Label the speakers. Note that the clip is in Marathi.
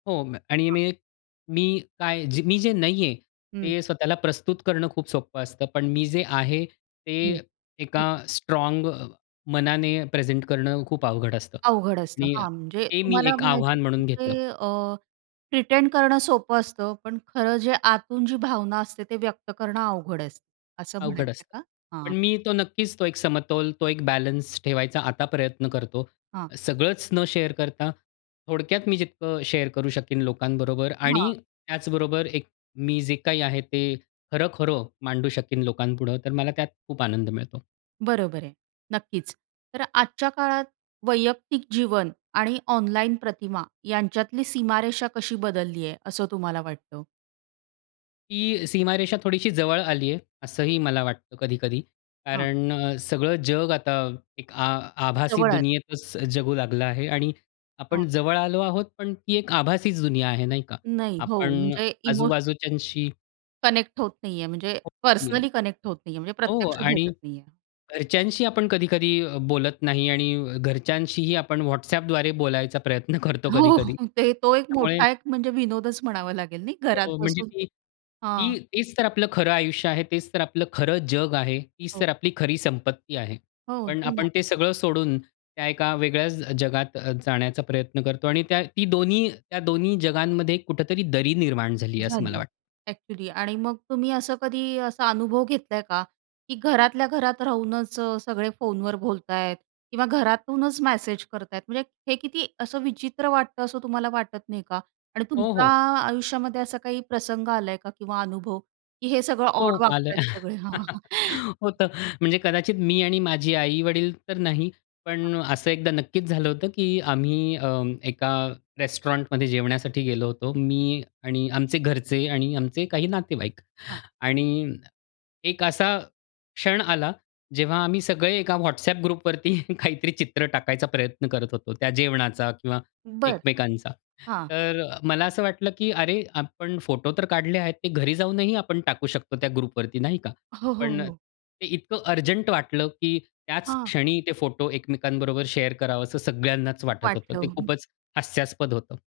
Speaker 1: हो, म आणि
Speaker 2: हां.
Speaker 1: मी एक मी काय? जे मी जे नाहीये
Speaker 2: हं.
Speaker 1: ते स्वतःला प्रस्तुत करणं खूप सोपं असतं. पण मी जे आहे ते
Speaker 2: हं.
Speaker 1: एका
Speaker 2: [unintelligible]
Speaker 1: स्ट्राँग मनाने प्रेझेंट करणं खूप अवघड असतं
Speaker 2: अवघड असतं.
Speaker 1: आणि
Speaker 2: हां, म्हणजे
Speaker 1: ते मी
Speaker 2: तुम्हाला
Speaker 1: एक
Speaker 2: म्हणायचं आहे,
Speaker 1: आव्हान
Speaker 2: की
Speaker 1: म्हणून घेतलं.
Speaker 2: म्हणजे अ, प्रिटेंड करणं सोपं असतं, पण खरं जे आतून जी भावना असते ते व्यक्त करणं अवघड अस असं
Speaker 1: अवघड
Speaker 2: म्हणायचं
Speaker 1: असतं.
Speaker 2: आहे का?
Speaker 1: पण
Speaker 2: हां.
Speaker 1: मी तो नक्कीच तो एक समतोल तो एक बॅलन्स ठेवायचा आता प्रयत्न करतो.
Speaker 2: हां.
Speaker 1: सगळंच न शेअर करता थोडक्यात मी जितकं शेअर करू शकीन लोकांबरोबर
Speaker 2: हां.
Speaker 1: आणि त्याचबरोबर एक मी जे काही आहे, ते खरं-खरं मांडू शकीन लोकांपुढं, तर मला त्यात खूप आनंद मिळतो.
Speaker 2: बरोबर आहे, नक्कीच. तर आजच्या काळात वैयक्तिक जीवन आणि ऑनलाईन प्रतिमा यांच्यातली सीमारेषा कशी बदललीये असं तुम्हाला वाटतं?
Speaker 1: ती सीमारेषा थोडीशी जवळ आली आहे, असंही मला वाटतं कधी-कधी.
Speaker 2: हां.
Speaker 1: कारण अ, सगळं जग आता एक आ आभासी
Speaker 2: जवळ आ
Speaker 1: दुनियेतच जगू लागलं आहे आणि
Speaker 2: हां.
Speaker 1: आपण जवळ आलो आहोत, पण ती एक आभासीच दुनिया आहे नाही का?
Speaker 2: नाही. हो,
Speaker 1: आपण
Speaker 2: म्हणजे इमो
Speaker 1: आजूबाजूच्यांशी अ
Speaker 2: कनेक्ट होत नाही आहे. म्हणजे
Speaker 1: हो. [unintelligible]
Speaker 2: पर्सनली कनेक्ट होत नाही आहे. म्हणजे
Speaker 1: हो
Speaker 2: प्रत्यक्ष
Speaker 1: आणि
Speaker 2: भेटत नाही आहे.
Speaker 1: घरच्यांशी आपण कधी-कधी बोलत नाही आणि घरच्यांशीही आपण WhatsAppद्वारे बोलायचा प्रयत्न करतो कधी-कधी.
Speaker 2: हो. ते तो एक
Speaker 1: त्यामुळे
Speaker 2: मोठा एक म्हणजे विनोदच म्हणावा लागेल नाही घरात
Speaker 1: हो, म्हणजे,
Speaker 2: बसून.
Speaker 1: की
Speaker 2: हां.
Speaker 1: ती तेच तर आपलं खरं आयुष्य आहे, तेच तर आपलं खरं जग आहे, तीच
Speaker 2: हो.
Speaker 1: तर आपली खरी संपत्ती आहे.
Speaker 2: हो,
Speaker 1: पण
Speaker 2: होते ना.
Speaker 1: आपण ते सगळं सोडून. त्या एका वेगळ्याच जगात अ, जाण्याचा प्रयत्न करतो आणि त्या ती दोन्ही त्या दोन्ही जगांमध्ये कुठेतरी दरी निर्माण झाली आहे असं मला
Speaker 2: झाली
Speaker 1: वाट
Speaker 2: ऍक्चुअली आणि मग तुम्ही असं कधी असा अनुभव घेतलाय का? की घरातल्या घरात राहूनच सगळे फोनवर बोलताय किंवा घरातूनच मेसेज करत आहेत. म्हणजे हे किती असं विचित्र वाटतं असं तुम्हाला वाटत नाही का? आणि
Speaker 1: हो,
Speaker 2: तुमच्या
Speaker 1: हो.
Speaker 2: आयुष्यामध्ये असा काही प्रसंग आलाय का किंवा अनुभव? की हे सगळं ऑड
Speaker 1: हो, आलय.
Speaker 2: वागतायत सगळे? हां, हां.
Speaker 1: होतं. म्हणजे कदाचित मी आणि माझे आई-वडील तर नाही.
Speaker 2: हां.
Speaker 1: पण असं एकदा नक्कीच झालं होतं, की आम्ही अ, एका रेस्टॉरंट मध्ये जेवण्यासाठी गेलो होतो. मी आणि आमचे घरचे आणि आमचे काही नातेवाईक
Speaker 2: हां.
Speaker 1: आणि एक असा, क्षण आला जेव्हा आम्ही सगळे एका WhatsApp ग्रुप वरती काहीतरी चित्र टाकायचा प्रयत्न करत होतो, त्या जेवणाचा किंवा
Speaker 2: बरं.
Speaker 1: एकमेकांचा.
Speaker 2: हां.
Speaker 1: तर मला असं वाटलं, की अरे! आपण फोटो तर काढले आहेत ते घरी जाऊनही आपण टाकू शकतो त्या ग्रुप वरती नाही का?
Speaker 2: हो, हो,
Speaker 1: पण
Speaker 2: हो.
Speaker 1: ते इतकं अर्जंट वाटलं, की त्याच
Speaker 2: हां.
Speaker 1: क्षणी ते फोटो एकमेकांबरोबर शेअर करावा असं सगळ्यांनाच वाटत होतं.
Speaker 2: वाटलं,
Speaker 1: ते
Speaker 2: हं.
Speaker 1: खूपच हास्यास्पद होतं.